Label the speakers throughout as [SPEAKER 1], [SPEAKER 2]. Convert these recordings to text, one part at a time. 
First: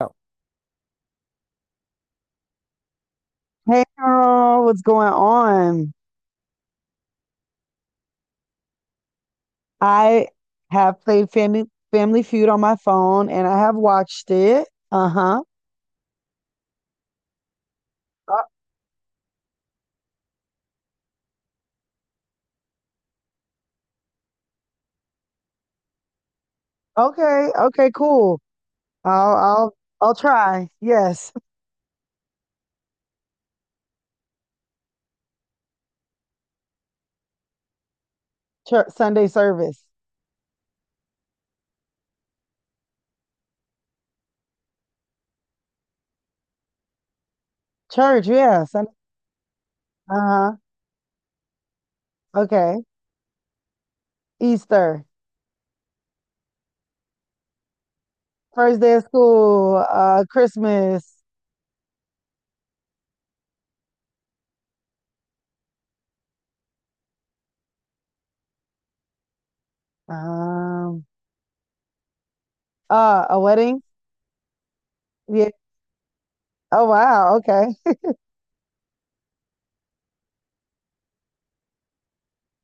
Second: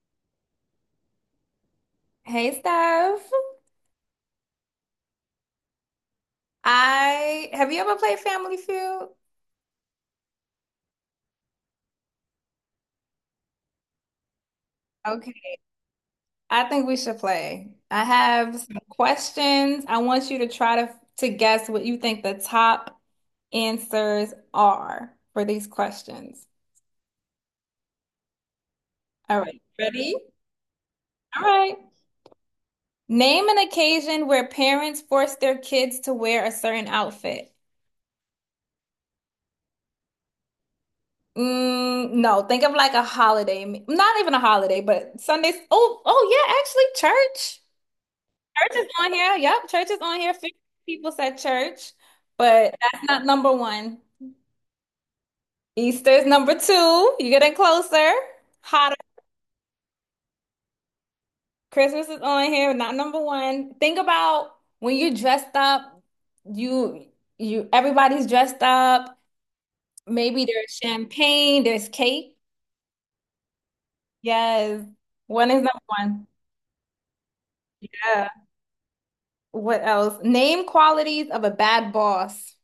[SPEAKER 1] Oh,
[SPEAKER 2] Hey Steph,
[SPEAKER 1] hey girl, what's going on?
[SPEAKER 2] I have you ever played Family Feud?
[SPEAKER 1] I have played Family Feud on my phone and I have watched it. Uh-huh.
[SPEAKER 2] Okay, I think we should play. I
[SPEAKER 1] Uh,
[SPEAKER 2] have some questions. I want you to try to guess what you think the top answers are for these questions.
[SPEAKER 1] okay, okay, cool. I'll
[SPEAKER 2] All right,
[SPEAKER 1] I'll I'll
[SPEAKER 2] ready?
[SPEAKER 1] try. Yes.
[SPEAKER 2] All right. Name an occasion where parents force their kids to wear a certain outfit.
[SPEAKER 1] Church, Sunday service.
[SPEAKER 2] Mm, no, think of like a holiday, not even a holiday, but Sundays. Oh, yeah, actually, church.
[SPEAKER 1] Church, yeah.
[SPEAKER 2] Church
[SPEAKER 1] Sun,
[SPEAKER 2] is on here. Yep, church is on here.
[SPEAKER 1] uh-huh.
[SPEAKER 2] 50 people said church, but
[SPEAKER 1] Okay.
[SPEAKER 2] that's not number one.
[SPEAKER 1] Easter.
[SPEAKER 2] Easter is number two. You're getting closer.
[SPEAKER 1] First day
[SPEAKER 2] Hotter.
[SPEAKER 1] of school, Christmas.
[SPEAKER 2] Christmas is on here, not number one. Think about when you're dressed up, you you everybody's dressed up. Maybe there's
[SPEAKER 1] Um
[SPEAKER 2] champagne, there's cake.
[SPEAKER 1] a wedding?
[SPEAKER 2] Yes.
[SPEAKER 1] Yeah.
[SPEAKER 2] One is number one.
[SPEAKER 1] Oh wow, okay.
[SPEAKER 2] Yeah. What else? Name qualities of a bad boss.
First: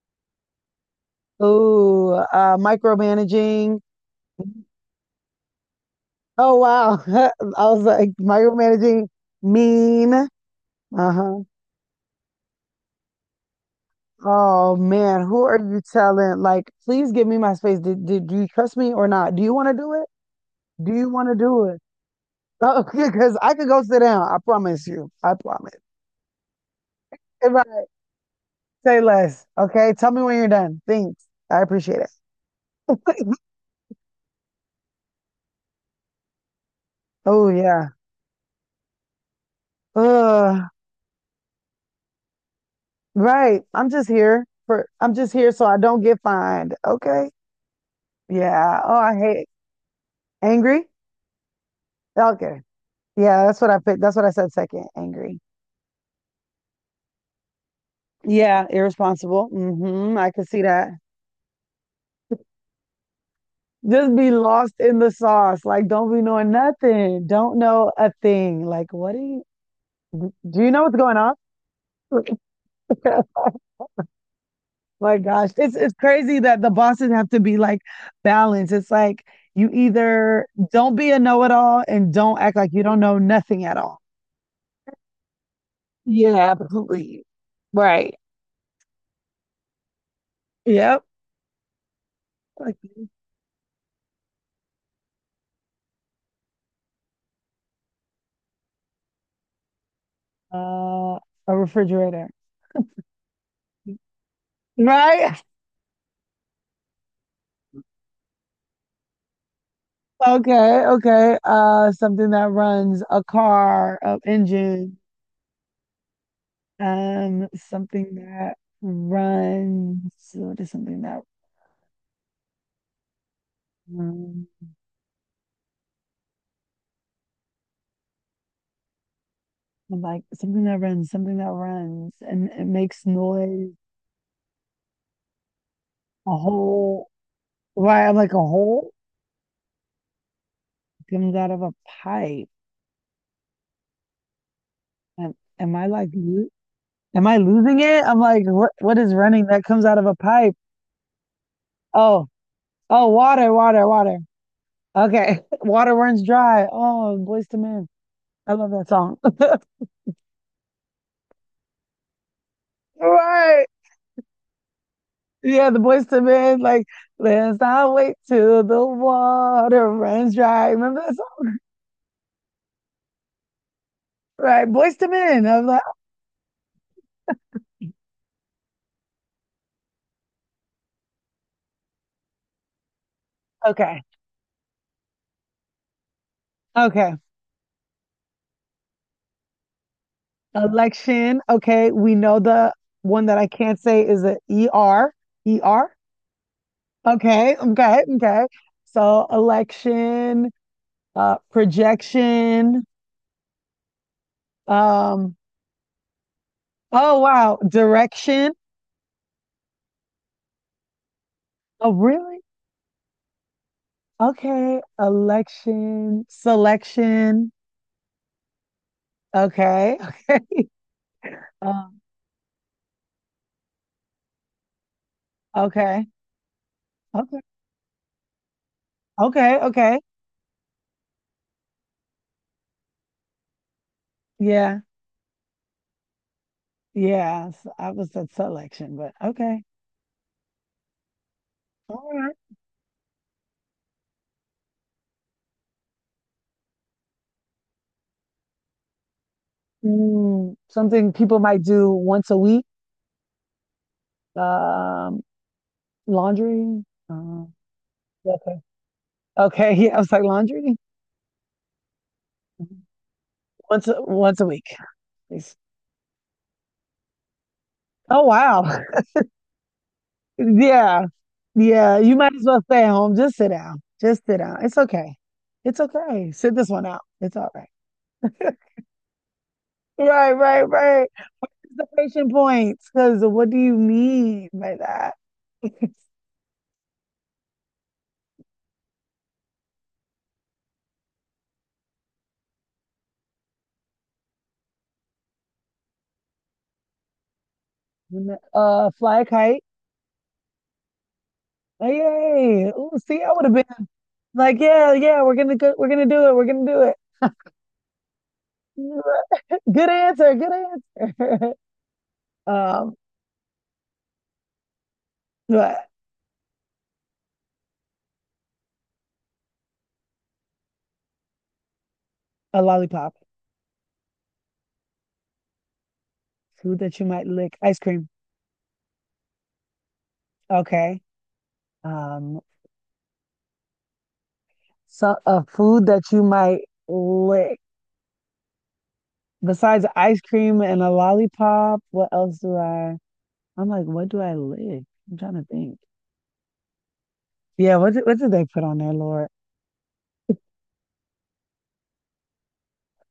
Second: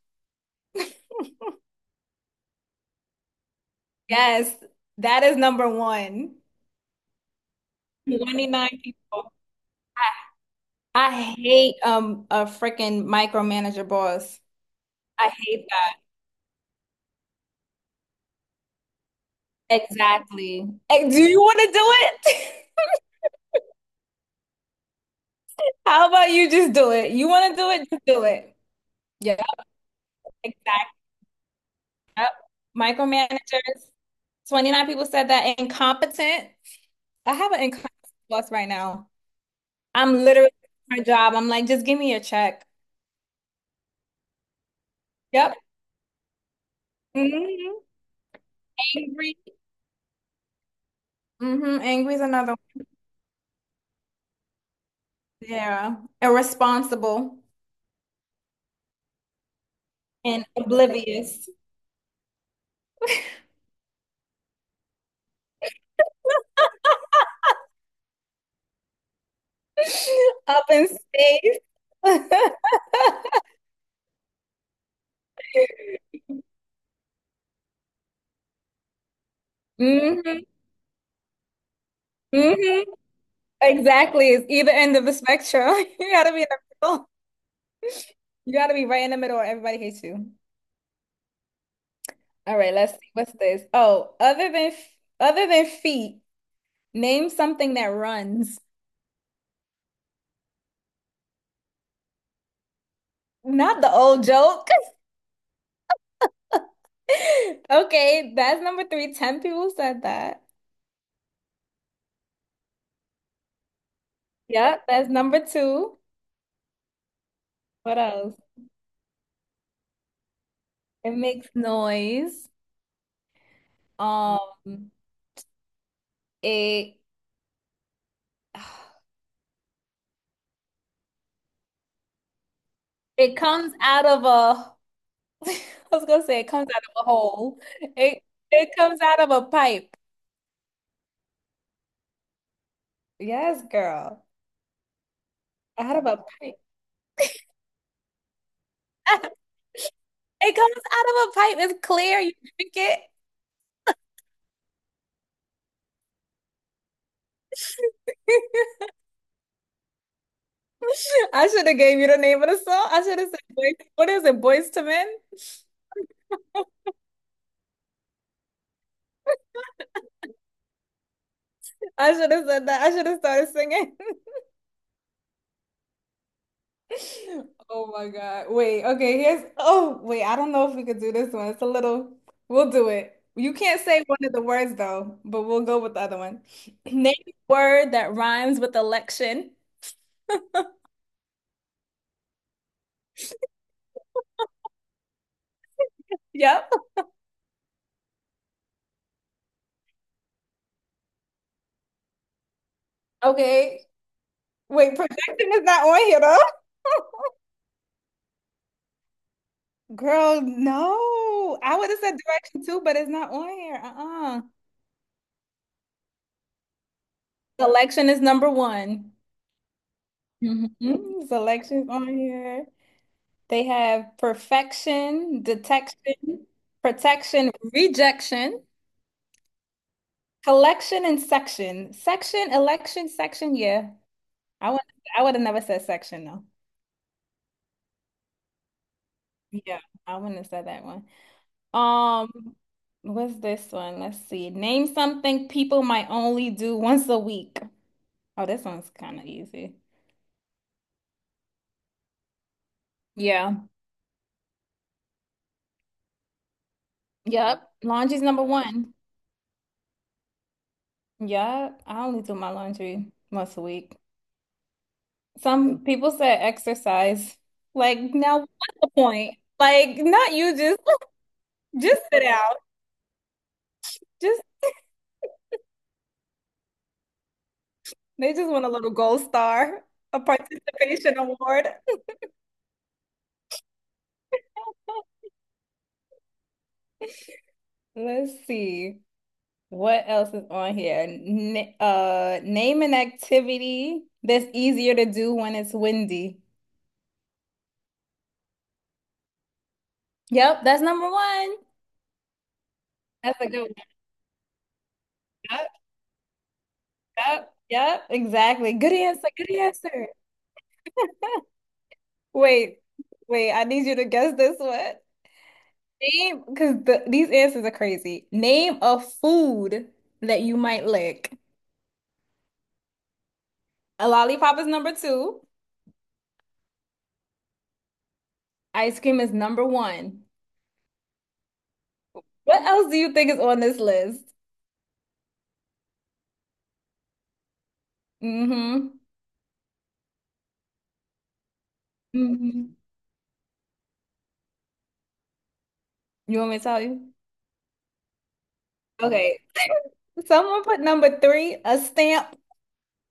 [SPEAKER 1] Ooh, micromanaging.
[SPEAKER 2] Yes, that is number one.
[SPEAKER 1] Oh wow. I was like
[SPEAKER 2] 29
[SPEAKER 1] micromanaging
[SPEAKER 2] people.
[SPEAKER 1] mean.
[SPEAKER 2] I
[SPEAKER 1] Uh-huh.
[SPEAKER 2] hate a freaking micromanager boss.
[SPEAKER 1] Oh man,
[SPEAKER 2] I
[SPEAKER 1] who are
[SPEAKER 2] hate
[SPEAKER 1] you
[SPEAKER 2] that.
[SPEAKER 1] telling? Like, please give me my space. Did do you trust me or not? Do you want to do it?
[SPEAKER 2] Exactly.
[SPEAKER 1] Do you
[SPEAKER 2] Hey, do
[SPEAKER 1] want to
[SPEAKER 2] you want
[SPEAKER 1] do
[SPEAKER 2] to
[SPEAKER 1] it?
[SPEAKER 2] do it?
[SPEAKER 1] Oh, because I could go sit down. I promise you. I promise.
[SPEAKER 2] How about you just do it? You want
[SPEAKER 1] If
[SPEAKER 2] to do
[SPEAKER 1] I
[SPEAKER 2] it, just do it.
[SPEAKER 1] say
[SPEAKER 2] Yeah,
[SPEAKER 1] less, okay? Tell me when you're done.
[SPEAKER 2] exactly.
[SPEAKER 1] Thanks. I appreciate
[SPEAKER 2] Yep.
[SPEAKER 1] it.
[SPEAKER 2] Micromanagers. 29 people said that incompetent. I
[SPEAKER 1] Oh
[SPEAKER 2] have an
[SPEAKER 1] yeah.
[SPEAKER 2] incompetent boss right now. I'm literally
[SPEAKER 1] Uh,
[SPEAKER 2] doing my job. I'm like, just give me a check.
[SPEAKER 1] right. I'm just here for I'm just here
[SPEAKER 2] Yep.
[SPEAKER 1] so I don't get fined. Okay.
[SPEAKER 2] hmm
[SPEAKER 1] Yeah. Oh, I
[SPEAKER 2] Angry.
[SPEAKER 1] hate angry.
[SPEAKER 2] Angry is another
[SPEAKER 1] Okay.
[SPEAKER 2] one.
[SPEAKER 1] Yeah, that's what I picked. That's what I said second, angry.
[SPEAKER 2] Yeah. Irresponsible
[SPEAKER 1] Yeah, irresponsible. Mm-hmm. I
[SPEAKER 2] and
[SPEAKER 1] could see that.
[SPEAKER 2] oblivious.
[SPEAKER 1] Just be lost in the sauce. Like, don't be knowing nothing. Don't know a thing. Like, what do
[SPEAKER 2] Up
[SPEAKER 1] you know
[SPEAKER 2] in
[SPEAKER 1] what's going on?
[SPEAKER 2] space.
[SPEAKER 1] My gosh. It's crazy that the bosses have to be like balanced. It's like you
[SPEAKER 2] hmm
[SPEAKER 1] either don't be a know-it-all and don't act like you
[SPEAKER 2] hmm
[SPEAKER 1] don't know nothing at all.
[SPEAKER 2] Exactly. It's either end of the spectrum. You gotta
[SPEAKER 1] Yeah,
[SPEAKER 2] be in the middle.
[SPEAKER 1] absolutely. Right.
[SPEAKER 2] You gotta be right in the middle or everybody hates you.
[SPEAKER 1] Yep.
[SPEAKER 2] All right,
[SPEAKER 1] Like
[SPEAKER 2] let's see. What's this? Oh, other than feet, name something that runs.
[SPEAKER 1] uh a refrigerator.
[SPEAKER 2] Not the old joke.
[SPEAKER 1] Right?
[SPEAKER 2] Okay, that's number three. 10 people said that.
[SPEAKER 1] Okay, okay. Something that runs a car, a
[SPEAKER 2] Yep,
[SPEAKER 1] engine.
[SPEAKER 2] that's number two. What
[SPEAKER 1] Something
[SPEAKER 2] else?
[SPEAKER 1] that runs. What is something
[SPEAKER 2] It
[SPEAKER 1] that
[SPEAKER 2] makes noise.
[SPEAKER 1] runs?
[SPEAKER 2] Um, it
[SPEAKER 1] I'm like something that runs, and it makes
[SPEAKER 2] It comes
[SPEAKER 1] noise.
[SPEAKER 2] out of a, I was gonna
[SPEAKER 1] A
[SPEAKER 2] say it comes out of a
[SPEAKER 1] hole.
[SPEAKER 2] hole.
[SPEAKER 1] Why? I'm
[SPEAKER 2] It
[SPEAKER 1] like a
[SPEAKER 2] it
[SPEAKER 1] hole
[SPEAKER 2] comes out of a pipe.
[SPEAKER 1] comes out of a pipe.
[SPEAKER 2] Yes, girl.
[SPEAKER 1] Am, am I
[SPEAKER 2] Out of
[SPEAKER 1] like?
[SPEAKER 2] a
[SPEAKER 1] Lo-,
[SPEAKER 2] pipe.
[SPEAKER 1] am I losing it? I'm like, what? What is running that comes out of a
[SPEAKER 2] It
[SPEAKER 1] pipe?
[SPEAKER 2] comes out of a pipe. It's clear.
[SPEAKER 1] Oh,
[SPEAKER 2] You drink it.
[SPEAKER 1] oh, water, water, water. Okay, water runs dry. Oh, Boys to Men. I love that song.
[SPEAKER 2] I should have gave you the name of the song. I should have said,
[SPEAKER 1] Right.
[SPEAKER 2] boys, what is it, Boys to Men?
[SPEAKER 1] Yeah, the Boys to Men, like, let's not wait till the water runs dry. Remember that song?
[SPEAKER 2] I should have said that. I should have started singing.
[SPEAKER 1] Right. Boys to Men. I was like,
[SPEAKER 2] Oh my God. Wait, okay, here's oh, wait, I don't know if we could do this one. It's a little, we'll do it. You can't
[SPEAKER 1] okay,
[SPEAKER 2] say one of the words though, but we'll go with the other one.
[SPEAKER 1] okay.
[SPEAKER 2] Name a word that rhymes with election.
[SPEAKER 1] Election. Okay. We know the one that I can't say is a ER. ER.
[SPEAKER 2] Yep.
[SPEAKER 1] Okay. Okay. Okay. So election, projection.
[SPEAKER 2] Okay. Wait,
[SPEAKER 1] Um,
[SPEAKER 2] projection is not on here though.
[SPEAKER 1] oh wow. Direction.
[SPEAKER 2] Girl, no. I would
[SPEAKER 1] Oh,
[SPEAKER 2] have said
[SPEAKER 1] really?
[SPEAKER 2] direction too, but it's not on here. Uh-uh.
[SPEAKER 1] Okay. Election, selection.
[SPEAKER 2] Selection is number one.
[SPEAKER 1] Okay.
[SPEAKER 2] hmm Selections
[SPEAKER 1] Um,
[SPEAKER 2] on here. They have perfection,
[SPEAKER 1] okay.
[SPEAKER 2] detection,
[SPEAKER 1] Okay.
[SPEAKER 2] protection, rejection,
[SPEAKER 1] Okay. Okay.
[SPEAKER 2] collection, and section. Section, election, section. Yeah, I
[SPEAKER 1] Yeah.
[SPEAKER 2] would I would have never said section though.
[SPEAKER 1] Yeah. So I was at selection, but okay.
[SPEAKER 2] Yeah, I wouldn't have said that one.
[SPEAKER 1] All right.
[SPEAKER 2] Um, what's this one? Let's see. Name something people might only do once a week. Oh, this one's kind of easy.
[SPEAKER 1] Mm, something people might do once a week.
[SPEAKER 2] Yeah.
[SPEAKER 1] Um, laundry. Uh,
[SPEAKER 2] Yep. Laundry's
[SPEAKER 1] yeah.
[SPEAKER 2] number one.
[SPEAKER 1] Okay. Yeah. I was like laundry
[SPEAKER 2] Yep. I only do my laundry once a week.
[SPEAKER 1] once a week. Please.
[SPEAKER 2] Some people said exercise. Like,
[SPEAKER 1] Oh
[SPEAKER 2] now
[SPEAKER 1] wow.
[SPEAKER 2] what's the point? Like, not you just
[SPEAKER 1] Yeah. Yeah.
[SPEAKER 2] just
[SPEAKER 1] You
[SPEAKER 2] sit
[SPEAKER 1] might as
[SPEAKER 2] out.
[SPEAKER 1] well stay at home. Just sit down. Just sit
[SPEAKER 2] Just
[SPEAKER 1] down. It's okay. It's okay. Sit this one out. It's all right.
[SPEAKER 2] They just want a little gold star, a
[SPEAKER 1] Right. Right. Right.
[SPEAKER 2] participation award.
[SPEAKER 1] Observation points, because what do you mean by that?
[SPEAKER 2] Let's see. What else is on here? N name an activity that's easier to do when it's windy.
[SPEAKER 1] Fly a kite.
[SPEAKER 2] Yep, that's number one.
[SPEAKER 1] Oh, yay! Ooh, see, I
[SPEAKER 2] That's
[SPEAKER 1] would
[SPEAKER 2] a
[SPEAKER 1] have
[SPEAKER 2] good one.
[SPEAKER 1] been like, yeah, yeah, we're gonna
[SPEAKER 2] Yep,
[SPEAKER 1] go, we're gonna do it, we're gonna do
[SPEAKER 2] yep, yep, exactly. Good answer. Good
[SPEAKER 1] it. Good
[SPEAKER 2] answer.
[SPEAKER 1] answer, good answer.
[SPEAKER 2] Wait,
[SPEAKER 1] um,
[SPEAKER 2] wait, I need you to guess this one.
[SPEAKER 1] but
[SPEAKER 2] Name, because these answers are crazy. Name a food that you might lick.
[SPEAKER 1] a lollipop,
[SPEAKER 2] A lollipop is number two.
[SPEAKER 1] food that you might lick, ice cream.
[SPEAKER 2] Ice cream is number one.
[SPEAKER 1] Okay. Um,
[SPEAKER 2] What else do you think is on this list?
[SPEAKER 1] so a food that you might lick
[SPEAKER 2] Mm-hmm.
[SPEAKER 1] besides ice cream and a lollipop. What else do
[SPEAKER 2] hmm
[SPEAKER 1] I? I'm like, what do I lick? I'm trying to think.
[SPEAKER 2] You want me to tell you?
[SPEAKER 1] Yeah, what did they put on there, Lord?
[SPEAKER 2] Okay. Someone put number three, a stamp.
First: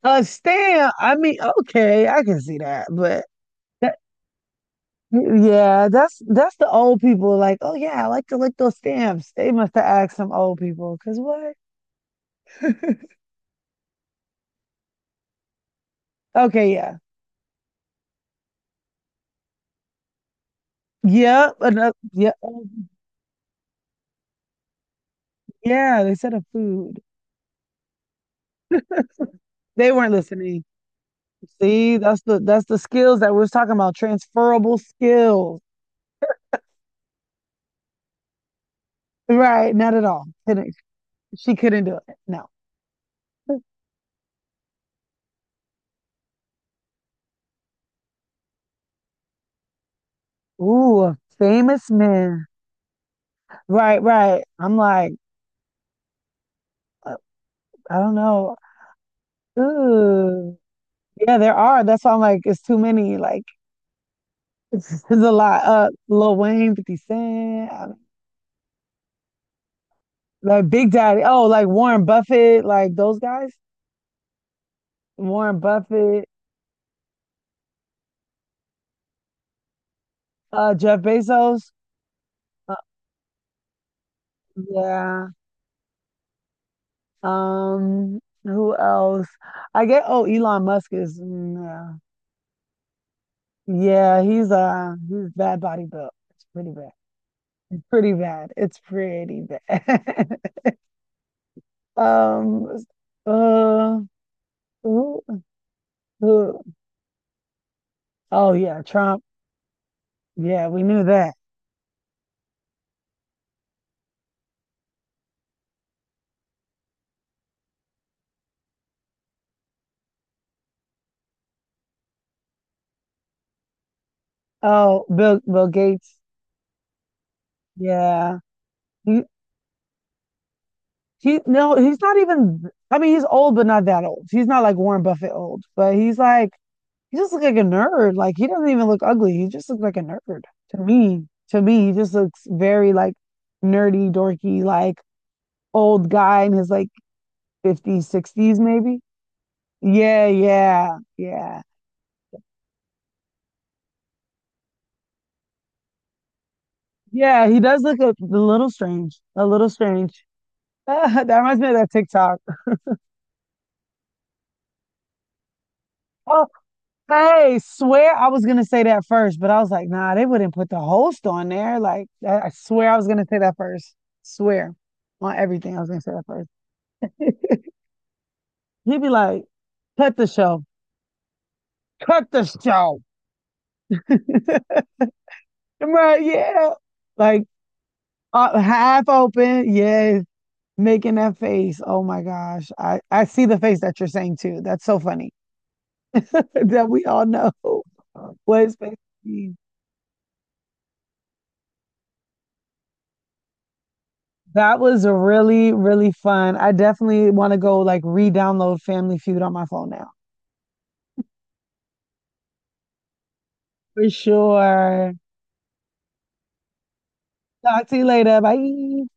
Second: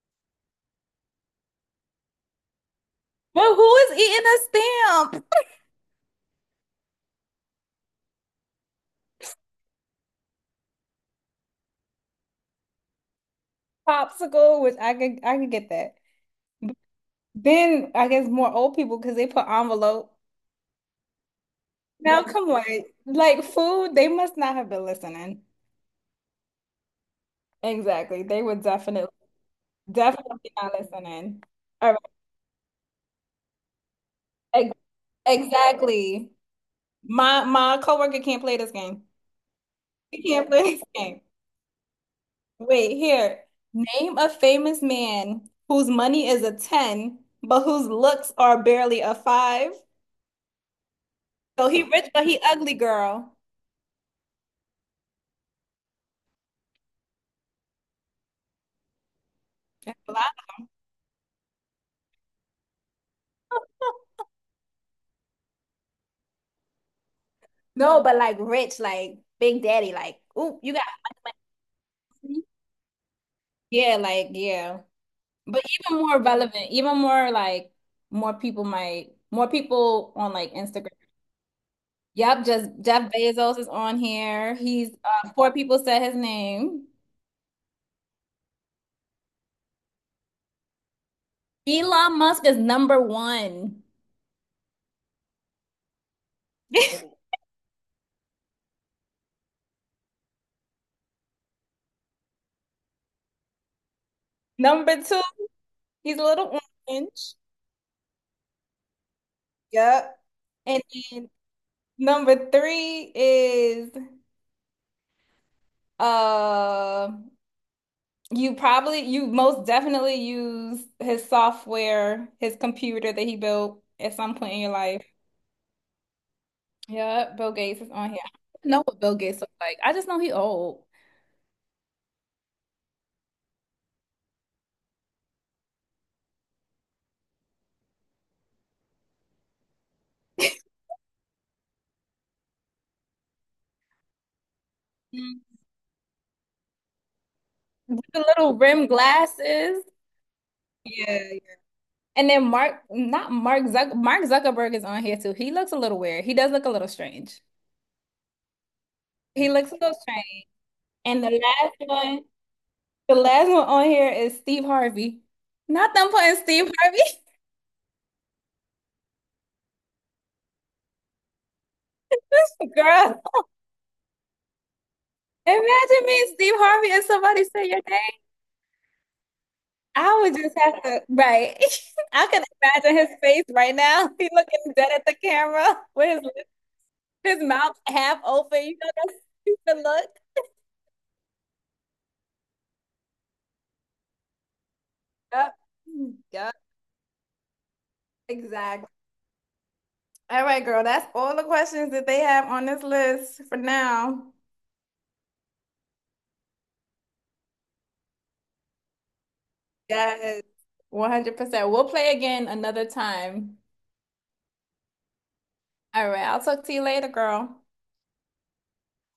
[SPEAKER 1] Stan. I mean, okay, I can see that, but
[SPEAKER 2] But who is
[SPEAKER 1] that,
[SPEAKER 2] eating a stamp?
[SPEAKER 1] yeah, that's the old people. Like, oh yeah, I like to lick those stamps. They must have asked some old people, cause what?
[SPEAKER 2] Popsicle, which I could get that.
[SPEAKER 1] Okay, yeah,
[SPEAKER 2] Then I guess more old people because they put envelope.
[SPEAKER 1] yeah, another,
[SPEAKER 2] Now
[SPEAKER 1] yeah,
[SPEAKER 2] come on. Like food, they must not have been listening.
[SPEAKER 1] yeah. They said a food.
[SPEAKER 2] Exactly. They would definitely,
[SPEAKER 1] They weren't
[SPEAKER 2] definitely
[SPEAKER 1] listening.
[SPEAKER 2] not listening. All
[SPEAKER 1] See,
[SPEAKER 2] right.
[SPEAKER 1] that's the skills that we was talking about.
[SPEAKER 2] Ex-
[SPEAKER 1] Transferable skills,
[SPEAKER 2] Exactly. My coworker can't play this game.
[SPEAKER 1] right? Not at
[SPEAKER 2] He
[SPEAKER 1] all.
[SPEAKER 2] can't play
[SPEAKER 1] Couldn't,
[SPEAKER 2] this game.
[SPEAKER 1] she couldn't do it. No.
[SPEAKER 2] Wait, here. Name a famous man whose money is a 10, but whose looks are barely a five.
[SPEAKER 1] Ooh,
[SPEAKER 2] So he
[SPEAKER 1] famous
[SPEAKER 2] rich, but he
[SPEAKER 1] men.
[SPEAKER 2] ugly, girl.
[SPEAKER 1] Right, right. I'm like. I don't know. Ooh. Yeah, there are. That's why I'm like, it's too many. Like, it's a lot. Lil Wayne, 50 Cent, I mean,
[SPEAKER 2] No, but like rich, like Big Daddy, like, ooh,
[SPEAKER 1] like
[SPEAKER 2] you got,
[SPEAKER 1] Big Daddy. Oh, like Warren Buffett, like those guys.
[SPEAKER 2] yeah, like, yeah.
[SPEAKER 1] Warren
[SPEAKER 2] But even more
[SPEAKER 1] Buffett,
[SPEAKER 2] relevant, even more like more people on like Instagram.
[SPEAKER 1] Jeff Bezos.
[SPEAKER 2] Yep, just
[SPEAKER 1] Uh,
[SPEAKER 2] Jeff Bezos is on here. He's
[SPEAKER 1] yeah.
[SPEAKER 2] four people said his name.
[SPEAKER 1] Who else? I get, oh, Elon Musk is, mm, yeah.
[SPEAKER 2] Elon Musk is number one.
[SPEAKER 1] Yeah, he's bad body built. It's pretty bad. Pretty bad. It's pretty bad. Um, uh,
[SPEAKER 2] Number two, he's a little
[SPEAKER 1] Who?
[SPEAKER 2] orange.
[SPEAKER 1] Oh yeah, Trump.
[SPEAKER 2] Yep.
[SPEAKER 1] Yeah, we
[SPEAKER 2] And
[SPEAKER 1] knew
[SPEAKER 2] then
[SPEAKER 1] that.
[SPEAKER 2] number three is uh you most definitely use his software, his computer that he built at some point in your life.
[SPEAKER 1] Oh, Bill Gates.
[SPEAKER 2] Yeah, Bill Gates is on here. I
[SPEAKER 1] Yeah.
[SPEAKER 2] don't know what Bill
[SPEAKER 1] He
[SPEAKER 2] Gates looks like. I just know he old.
[SPEAKER 1] he no, he's not even I mean, he's old but not that old. He's not like Warren Buffett old, but he's like he just looks like a nerd. Like he doesn't even look ugly. He just looks like a nerd to me. To me, he just looks very like nerdy, dorky, like
[SPEAKER 2] Mm.
[SPEAKER 1] old guy in his like
[SPEAKER 2] With
[SPEAKER 1] 50s,
[SPEAKER 2] the little
[SPEAKER 1] 60s
[SPEAKER 2] rim
[SPEAKER 1] maybe.
[SPEAKER 2] glasses.
[SPEAKER 1] Yeah, yeah,
[SPEAKER 2] Yeah, yeah.
[SPEAKER 1] yeah.
[SPEAKER 2] And then Mark, not Mark Zuck, Mark Zuckerberg is on here too. He looks a little weird. He does look a little strange.
[SPEAKER 1] Yeah, he does look a little strange. A
[SPEAKER 2] He
[SPEAKER 1] little
[SPEAKER 2] looks a little
[SPEAKER 1] strange.
[SPEAKER 2] strange. And the
[SPEAKER 1] That reminds me of
[SPEAKER 2] last
[SPEAKER 1] that
[SPEAKER 2] one,
[SPEAKER 1] TikTok.
[SPEAKER 2] the last one on here is Steve Harvey. Not them putting
[SPEAKER 1] Oh,
[SPEAKER 2] Steve Harvey.
[SPEAKER 1] hey, swear I was gonna say that first, but I was like, nah, they wouldn't put the host on there. Like, I swear I was
[SPEAKER 2] Girl,
[SPEAKER 1] gonna say that first. Swear on everything, I was gonna
[SPEAKER 2] imagine
[SPEAKER 1] say
[SPEAKER 2] me,
[SPEAKER 1] that first.
[SPEAKER 2] Steve Harvey, and somebody say your name.
[SPEAKER 1] He'd be like, cut
[SPEAKER 2] I
[SPEAKER 1] the
[SPEAKER 2] would just
[SPEAKER 1] show,
[SPEAKER 2] have to, right. I
[SPEAKER 1] cut the
[SPEAKER 2] can imagine
[SPEAKER 1] show.
[SPEAKER 2] his face right now. He looking dead at the camera with
[SPEAKER 1] Right? Yeah,
[SPEAKER 2] his
[SPEAKER 1] like
[SPEAKER 2] mouth half open. You know
[SPEAKER 1] half
[SPEAKER 2] that
[SPEAKER 1] open,
[SPEAKER 2] stupid look.
[SPEAKER 1] yes, making that face. Oh my gosh, I see the face that you're saying too. That's so funny
[SPEAKER 2] Yep. Yep.
[SPEAKER 1] that we all know what his
[SPEAKER 2] Exactly.
[SPEAKER 1] face. Is.
[SPEAKER 2] All right, girl. That's all the questions that they have on this list for now.
[SPEAKER 1] That was a really, really fun. I definitely want to go like re-download Family Feud on my phone now.
[SPEAKER 2] Yes. 100%. We'll play again another time.
[SPEAKER 1] For sure.
[SPEAKER 2] All right. I'll talk to you later, girl.
[SPEAKER 1] Talk to you later. Bye.